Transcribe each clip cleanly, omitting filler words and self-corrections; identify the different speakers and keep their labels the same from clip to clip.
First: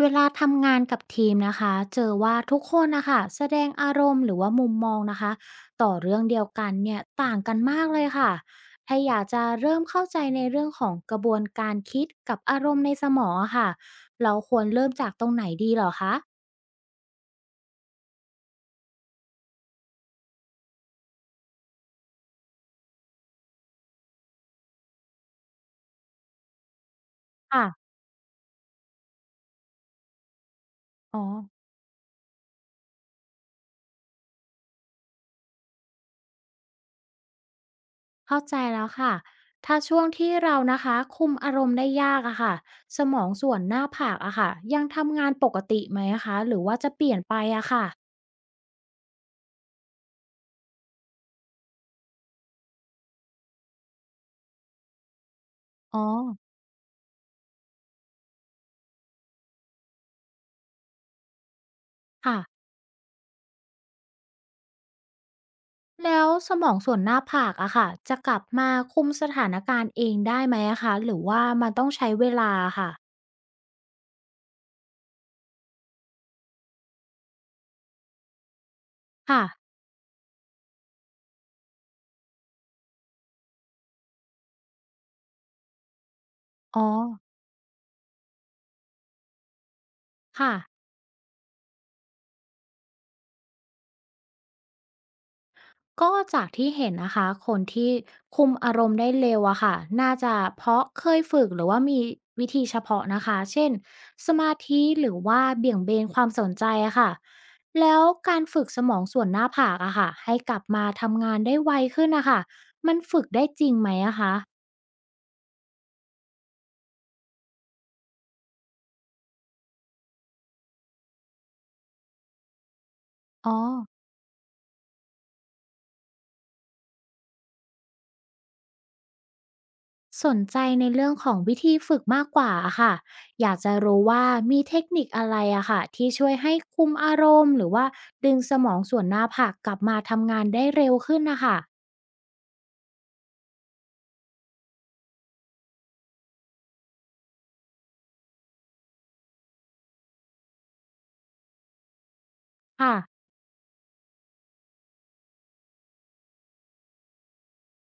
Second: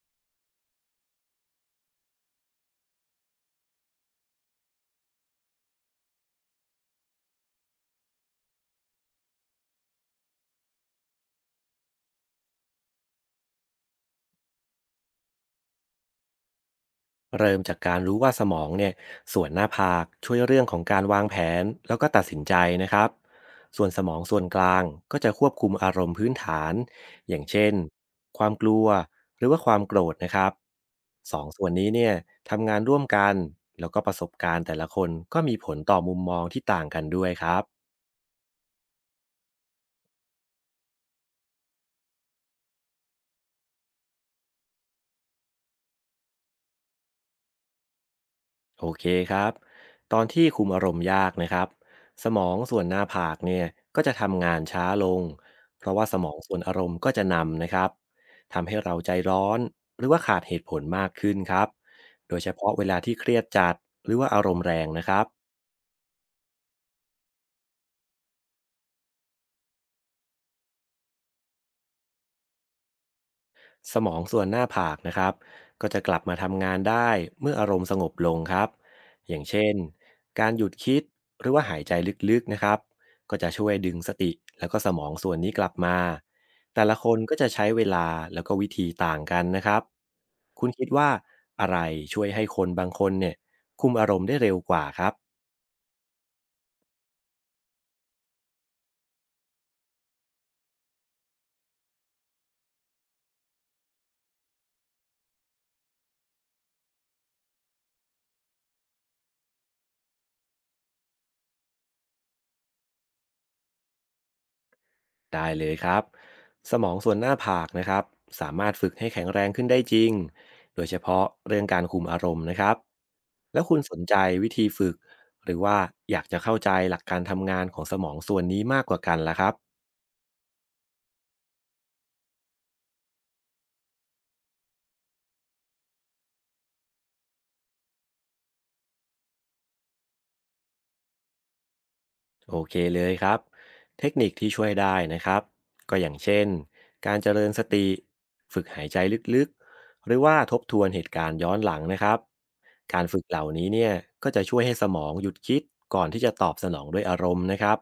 Speaker 1: เวลาทำงานกับทีมนะคะเจอว่าทุกคนนะคะแสดงอารมณ์หรือว่ามุมมองนะคะต่อเรื่องเดียวกันเนี่ยต่างกันมากเลยค่ะถ้าอยากจะเริ่มเข้าใจในเรื่องของกระบวนการคิดกับอารมณ์ในสมองอะค่ะเราควรเริ่มจากตรงไหนดีเหรอคะ
Speaker 2: เริ่มจากการรู้ว่าสมองเนี่ยส่วนหน้าผากช่วยเรื่องของการวางแผนแล้วก็ตัดสินใจนะครับส่วนสมองส่วนกลางก็จะควบคุมอารมณ์พื้นฐานอย่าง
Speaker 1: ค่ะ
Speaker 2: เช่นความกลัวหรือว่าความโกรธนะครับ
Speaker 1: อ๋อ
Speaker 2: สองส่วนนี้เนี่ยทำงานร่วมกันแล้วก็ประสบการณ์แต่ละคนก็มีผลต่อมุมมองที่ต่างกันด้วยครับ
Speaker 1: เข้าใจแล้วค่ะถ้าช่วงที่เรานะคะคุมอารมณ์ได้ยากอะค่ะสมองส่วนหน้าผากอะค่ะยังทำงานปกติไหมอะคะหรือว่าจะเปลี่ยนไปอะค่ะ
Speaker 2: โอเคครับตอนที่คุมอารมณ์ยากนะครับสมองส่วนหน้าผากเนี่ยก็จะทำงานช้าลงเพราะ
Speaker 1: อ๋อ
Speaker 2: ว่าสมองส่วนอารมณ์ก็จะนำนะครับทำให้เราใจร้อนหรือว่าขาดเหตุผลมากขึ้นครับโด
Speaker 1: ค่ะ
Speaker 2: ยเฉพาะเวลาที่เครียดจัดหรือว่าอารมณ์แรงนะครับ
Speaker 1: แล้วสมองส่วนหน้าผากอะค่ะจะกลับมาคุมสถานการณ์เองได้ไหมอะคะหรือว่ามันต้องใช้เวลาค่ะ
Speaker 2: สมองส่วนหน้าผากนะครับก็จะกลับมาทำงานได้เมื่ออารมณ์สงบลงครับอย่า
Speaker 1: ค่ะ
Speaker 2: งเช่นการหยุดคิดหรือว่าหายใจลึกๆนะครับก็จะช่วยดึงสติแล้วก็สมองส่วนนี้กลับมา
Speaker 1: อ๋อ
Speaker 2: แต่ละคนก็จะใช้เวลาแล้วก็วิธีต่างกันนะครับ
Speaker 1: ค่ะ
Speaker 2: คุณคิดว่าอะไรช่วยให้คนบางคนเนี่ยคุมอารมณ์ได้เร็วกว่าครับ
Speaker 1: ก็จากที่เห็นนะคะคนที่คุมอารมณ์ได้เร็วอะค่ะน่าจะเพราะเคยฝึกหรือว่ามีวิธีเฉพาะนะคะเช่นสมาธิหรือว่าเบี่ยงเบนความสนใจอะค่ะแล้วการฝึกสมองส่วนหน้าผากอะค่ะให้กลับมาทำงานได้ไวขึ้นนะคะมันฝึกได้จริงไหมอะคะ
Speaker 2: ได้เลยครับสมองส่วนหน้าผากนะครับสามารถฝึกให้แข็งแรงขึ้นได้จริงโดยเฉพาะเรื่องการคุมอารมณ์นะครับ
Speaker 1: อ๋อ
Speaker 2: แล้วคุณสนใจวิธีฝึกหรือว่าอยากจะเข้าใจหลักการทำงานของสมองส่วนนี้มากกว่ากันล่ะครับ
Speaker 1: สนใจในเรื่องของวิธีฝึกมากกว่าอะค่ะอยากจะรู้ว่ามีเทคนิคอะไรอะค่ะที่ช่วยให้คุมอารมณ์หรือว่าดึงสมองส่วนหน้าผากกลับมาทำงานได้เร็วขึ้นนะคะ
Speaker 2: โอเคเลยครับเทคนิคที่ช่วยได้นะครับก็อย่างเช่นการเจริญสติฝึกหายใจลึกๆหรือว่าทบทวนเหตุการณ์ย้อนหลังนะครับ
Speaker 1: ค่ะ
Speaker 2: การฝึกเหล่านี้เนี่ยก็จะช่วยให้สมองหยุดคิดก่อนที่จะตอบสนองด้วยอารมณ์นะครับ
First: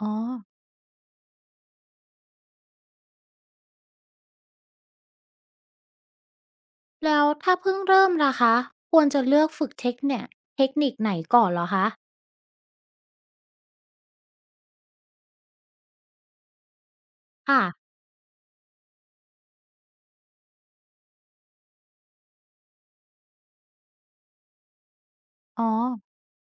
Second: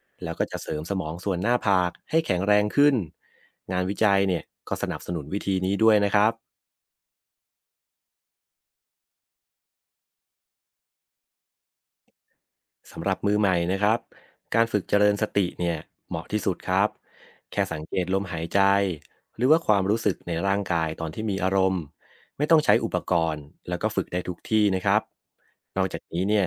Speaker 1: อ๋อ
Speaker 2: แล้วก็จะเสริมสมองส่วนหน้าผากให้แข็งแรงขึ้นงานวิจัยเนี่ยก็สนับสนุนวิธีนี้ด้วยนะครับ
Speaker 1: แล้วถ้าเพิ่งเริ่มล่ะคะควรจะเลือกฝึกเทคนิคไหนก่อนเหรอคะ
Speaker 2: สำหรับมือใหม่นะครับการฝึกเจริญสติเนี่ยเหมาะที่สุดครับ
Speaker 1: ค่ะ
Speaker 2: แค่สังเกตลมหายใจหรือว่าความรู้สึกในร่างกายตอนที่มีอารมณ์ไม่ต้องใช้อุปกรณ์แล้วก็ฝึกได้ทุกที่นะครับ
Speaker 1: อ๋อ
Speaker 2: นอกจากนี้เนี่ย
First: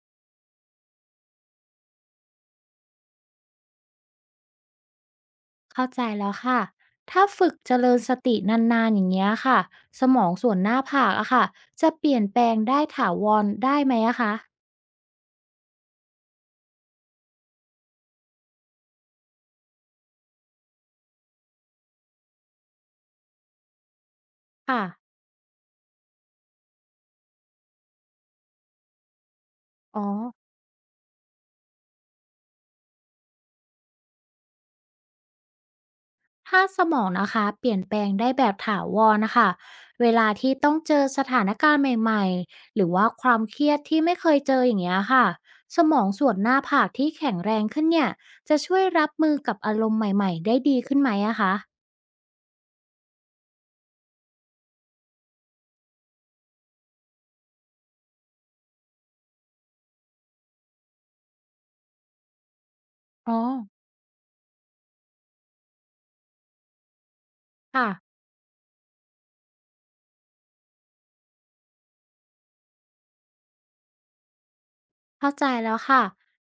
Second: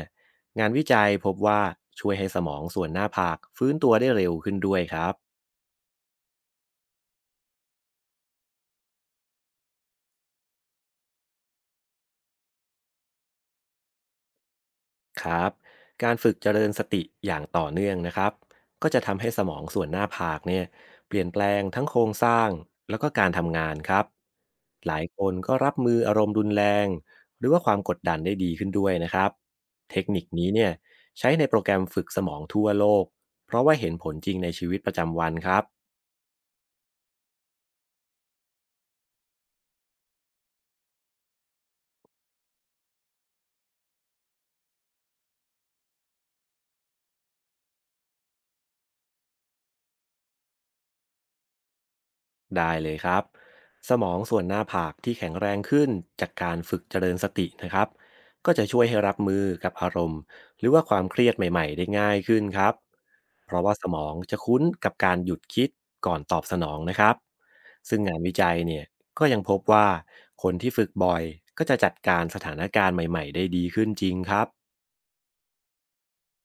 Speaker 2: งานวิจัยพบว่าช่วยให้สมองส่วนหน้าผากฟื้นตัวได้เร็วขึ้นด้วยครับ
Speaker 1: เข้าใจแล้วค่ะถ้าฝึกเจริญสตินานๆอย่างเงี้ยค่ะสมองส่วนหน้าผากอะค่ะจะเปลี่ยนแปลงได้ถาวรได้ไหมอะคะ
Speaker 2: ครับการฝึกเจริญสติอย่างต่อเนื่องนะครับก็จะทำให้สมองส่วนหน้าผากเนี่ยเปลี่ยนแปลงทั้งโครงสร้างแล้วก็การทำงานครับ
Speaker 1: ค่ะ
Speaker 2: หลายคนก็รับมืออารมณ์รุนแรงหรือว่าความกดดันได้ดีขึ้นด้วยนะครับเท
Speaker 1: อ๋อ
Speaker 2: คนิคนี้เนี่ยใช้ในโปรแกรมฝึกสมองทั่วโลกเพราะว่าเห็นผลจริงในชีวิตประจำวันครับ
Speaker 1: ถ้าสมองนะคะเปลี่ยนแปลงได้แบบถาวรนะคะเวลาที่ต้องเจอสถานการณ์ใหม่ๆหรือว่าความเครียดที่ไม่เคยเจออย่างเงี้ยค่ะสมองส่วนหน้าผากที่แข็งแรงขึ้นเนี่ยจะช่วยรับมือกับอารมณ์ใหม่ๆได้ดีขึ้นไหมอะคะ
Speaker 2: ได้เลยครับสมองส่วนหน้าผากที่แข็งแรงขึ้นจากการฝึกเจริญสตินะครับก็จะช่วยให้รับมือกับอารมณ์หรือว่าความเครียดใหม่ๆได้ง่ายขึ้นครับ
Speaker 1: อ๋อ
Speaker 2: เพราะว่าสมองจะคุ้นกับการหยุดคิดก่อนตอบสนองนะครับ
Speaker 1: ค่ะ
Speaker 2: ซึ่งงานวิจัยเนี่ยก็ยังพบว่าคนที่ฝึกบ่อยก็จะจัดการสถานการณ์ใหม่ๆได้ดีขึ้นจริงครับ
Speaker 1: เข้าใจแล้วค่ะ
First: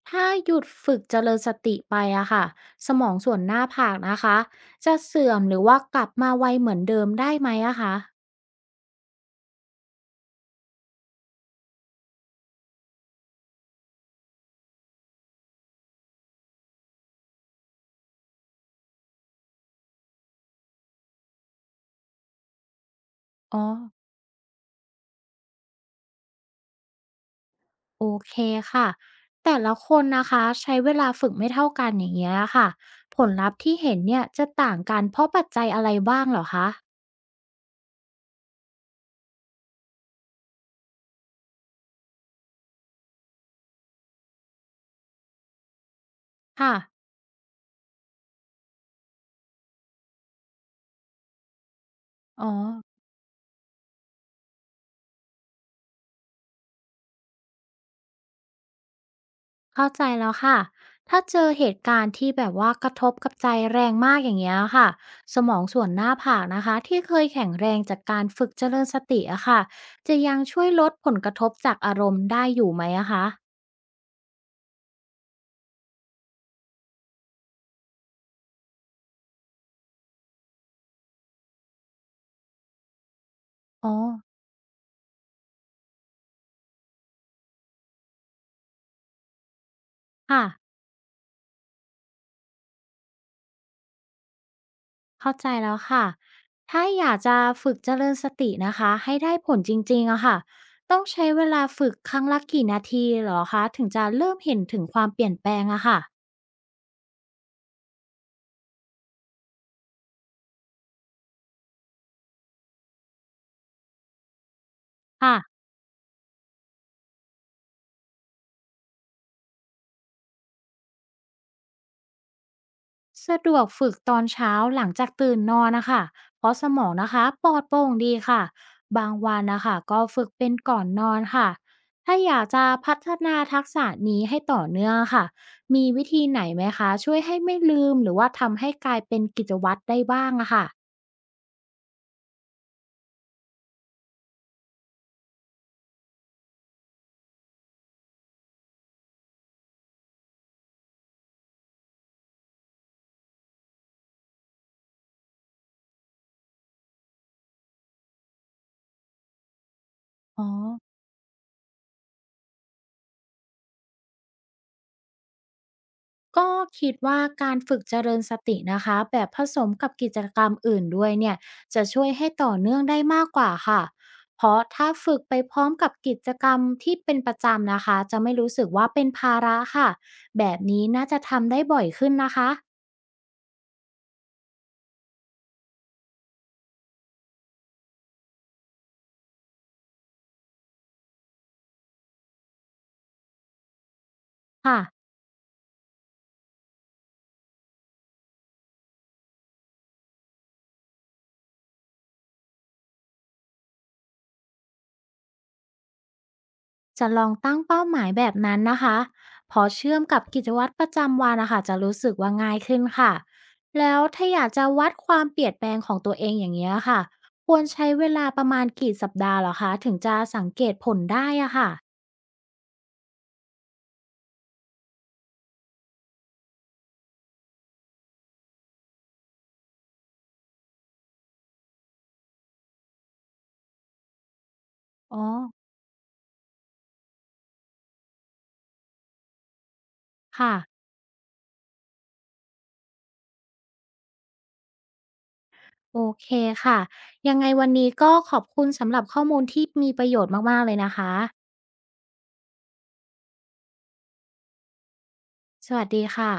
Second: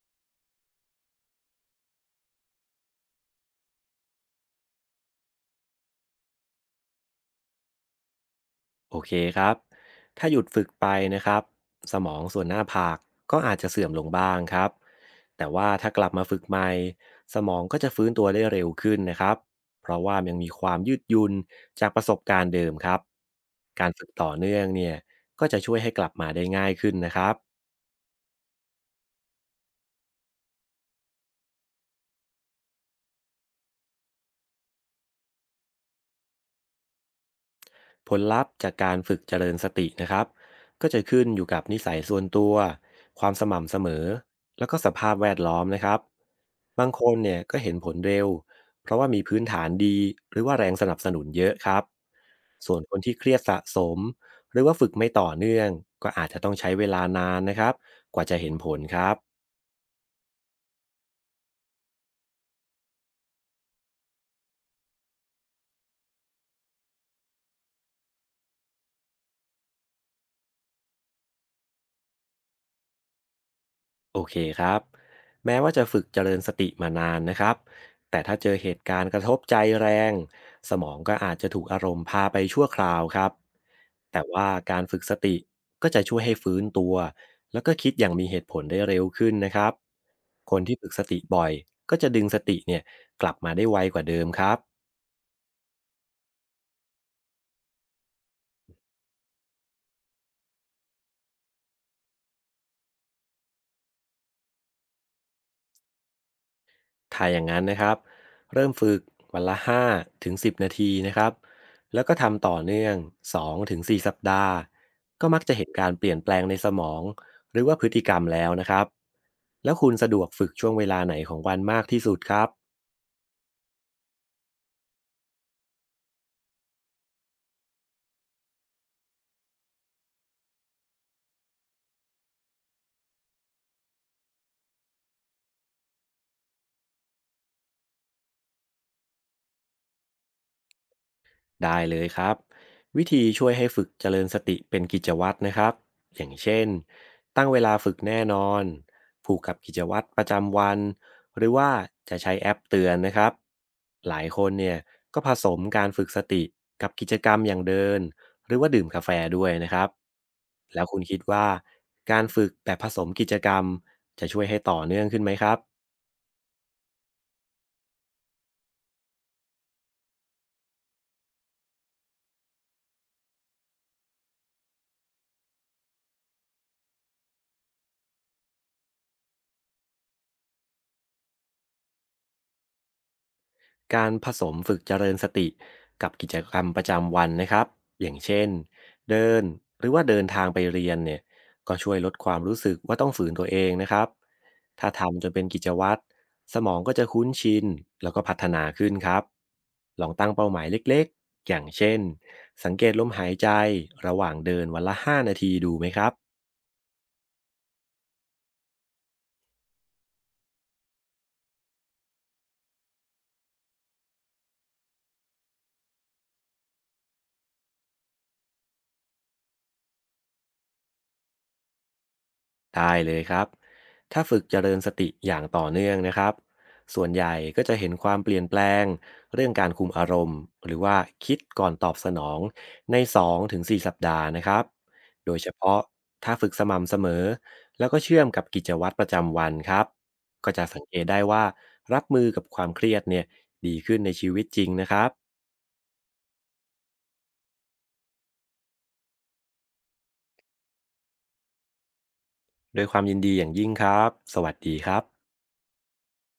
Speaker 1: ถ้าหยุดฝึกเจริญสติไปอะค่ะสมองส่วนหน้าผากนะคะจะเสื่อมหรือว่ากลับมาไวเหมือนเดิมได้ไหมอะคะ
Speaker 2: โอเคครับถ้าหยุดฝึกไปนะครับสมองส่วนหน้าผากก็อาจจะเสื่อมลงบ้างครับแต่ว่าถ้ากลับมาฝึกใหม่สมองก็จะฟื้นตัวได้เร็วขึ้นนะครับเพราะว่ายังมีความยืดหยุ่นจากประสบการณ์เดิมครับ
Speaker 1: อ๋อ
Speaker 2: การฝึกต่อเนื่องเนี่ยก็จะช่วยให้กลับมาได้ง่ายขึ้นนะครับ
Speaker 1: โอเคค่ะแต่ละคนนะคะใช้เวลาฝึกไม่เท่ากันอย่างเงี้ยค่ะผลลัพธ์ที่เห็นเนี่ยจะต่างกันเพราะปัจจัยอะไรบ้างเหรอคะ
Speaker 2: ผลลัพธ์จากการฝึกเจริญสตินะครับก็จะขึ้นอยู่กับนิสัยส่วนตัวความสม่ำเสมอแล้วก็สภาพแวดล้อมนะครับ
Speaker 1: ค่ะ
Speaker 2: บางคนเนี่ยก็เห็นผลเร็วเพราะว่ามีพื้นฐานดีหรือว่าแรงสนับสนุนเยอะครับ
Speaker 1: อ๋อ
Speaker 2: ส่วนคนที่เครียดสะสมหรือว่าฝึกไม่ต่อเนื่องก็อาจจะต้องใช้เวลานานนะครับกว่าจะเห็นผลครับ
Speaker 1: เข้าใจแล้วค่ะถ้าเจอเหตุการณ์ที่แบบว่ากระทบกับใจแรงมากอย่างเงี้ยค่ะสมองส่วนหน้าผากนะคะที่เคยแข็งแรงจากการฝึกเจริญสติอะค่ะจะยังช่วยลดผลกระทบจากอารมณ์ได้อยู่ไหมอะคะ
Speaker 2: โอเคครับแม้ว่าจะฝึกเจริญสติมานานนะครับแต่ถ้าเจอเหตุการณ์กระทบใจแรงสมองก็อาจจะถูกอารมณ์พาไปชั่วคราวครับ
Speaker 1: อ๋อ
Speaker 2: แต่ว่าการฝึกสติก็จะช่วยให้ฟื้นตัวแล้วก็คิดอย่างมีเหตุผลได้เร็วขึ้นนะครับ
Speaker 1: ค่ะ
Speaker 2: คนที่ฝึกสติบ่อยก็จะดึงสติเนี่ยกลับมาได้ไวกว่าเดิมครับ
Speaker 1: เข้าใจแล้วค่ะ ถ้าอยากจะฝึกเจริญสตินะคะ ให้ได้ผลจริงๆอะค่ะต้องใช้เวลาฝึกครั้งละกี่นาทีเหรอคะ ถึงจะเริ่มเห็นถึงความเปลี่ยนแปลงอะค่ะ
Speaker 2: ถ้าอย่างนั้นนะครับ เริ่มฝึกวันละ5ถึง10นาทีนะครับแล้วก็ทำต่อเนื่อง2ถึง4สัปดาห์ ก็
Speaker 1: ค่ะ
Speaker 2: มักจะเห็นการเปลี่ยนแปลงในสมองหรือว่าพฤติกรรมแล้วนะครับ แล้วคุณสะดวกฝึกช่วงเวลาไหนของวันมากที่สุดครับ
Speaker 1: สะดวกฝึกตอนเช้าหลังจากตื่นนอนนะคะเพราะสมองนะคะปลอดโปร่งดีค่ะ บางวันนะคะก็ฝึกเป็นก่อนนอนค่ะ ถ้าอยากจะพัฒนาทักษะนี้ให้ต่อเนื่องค่ะ มีวิธีไหนไหมคะช่วยให้ไม่ลืมหรือว่าทำให้กลายเป็นกิจวัตรได้บ้างอะค่ะ
Speaker 2: ได้เลยครับวิธีช่วยให้ฝึกเจริญสติเป็นกิจวัตรนะครับอย่างเช่นตั้งเวลาฝึกแน่นอนผูกกับกิจวัตรประจำวันหรือว่าจะใช้แอปเตือนนะครับหลายคนเนี่ยก็ผสมการฝึกสติกับกิจกรรมอย่างเดินหรือว่าดื่มกาแฟด้วยนะครับ
Speaker 1: อ๋อ
Speaker 2: แล้วคุณคิดว่าการฝึกแบบผสมกิจกรรมจะช่วยให้ต่อเนื่องขึ้นไหมครับ
Speaker 1: ก็คิดว่าการฝึกเจริญสตินะคะแบบผสมกับกิจกรรมอื่นด้วยเนี่ยจะช่วยให้ต่อเนื่องได้มากกว่าค่ะ เพราะถ้าฝึกไปพร้อมกับกิจกรรมที่เป็นประจำนะคะจะไม่รู้สึกว่าเป็นภาระค่ะแบบนี้น่าจะทำได้บ่อยขึ้นนะคะ
Speaker 2: การผสมฝึกเจริญสติกับกิจกรรมประจำวันนะครับอย่างเช่นเดินหรือว่าเดินทางไปเรียนเนี่ยก็ช่วยลดความรู้สึกว่าต้องฝืนตัวเองนะครับ
Speaker 1: ค่ะ
Speaker 2: ถ้าทำจนเป็นกิจวัตรสมองก็จะคุ้นชินแล้วก็พัฒนาขึ้นครับลองตั้งเป้าหมายเล็กๆอย่างเช่นสังเกตลมหายใจระหว่างเดินวันละ5นาทีดูไหมครับ
Speaker 1: จะลองตั้งเป้าหมายแบบนั้นนะคะพอเชื่อมกับกิจวัตรประจำวันนะคะจะรู้สึกว่าง่ายขึ้นค่ะแล้วถ้าอยากจะวัดความเปลี่ยนแปลงของตัวเองอย่างนี้ยค่ะควรใช้เวลาประมาณกี่สัปดาห์เหรอคะถึงจะสังเกตผลได้อะค่ะ
Speaker 2: ได้เลยครับ ถ้าฝึกเจริญสติอย่างต่อเนื่องนะครับส่วนใหญ่ก็จะเห็นความเปลี่ยนแปลงเรื่องการคุมอารมณ์หรือว่าคิดก่อนตอบสนองใน2-4สสัปดาห์นะครับ
Speaker 1: อ๋อ
Speaker 2: โดยเฉพาะถ้าฝึกสม่ำเสมอแล้วก็เชื่อมกับกิจวัตรประจำวันครับก็
Speaker 1: ค่ะ
Speaker 2: จะสังเกตได้ว่ารับมือกับความเครียดเนี่ยดีขึ้นในชีวิตจริงนะครับ
Speaker 1: โอเคค่ะยังไงวันนี้ก็ขอบคุณสำหรับข้อมูลที่มีประโยชน์มากๆเลยนะคะ
Speaker 2: โดวยความยินดีอย่างยิ่งครับสวัสดีครับ
Speaker 1: สวัสดีค่ะ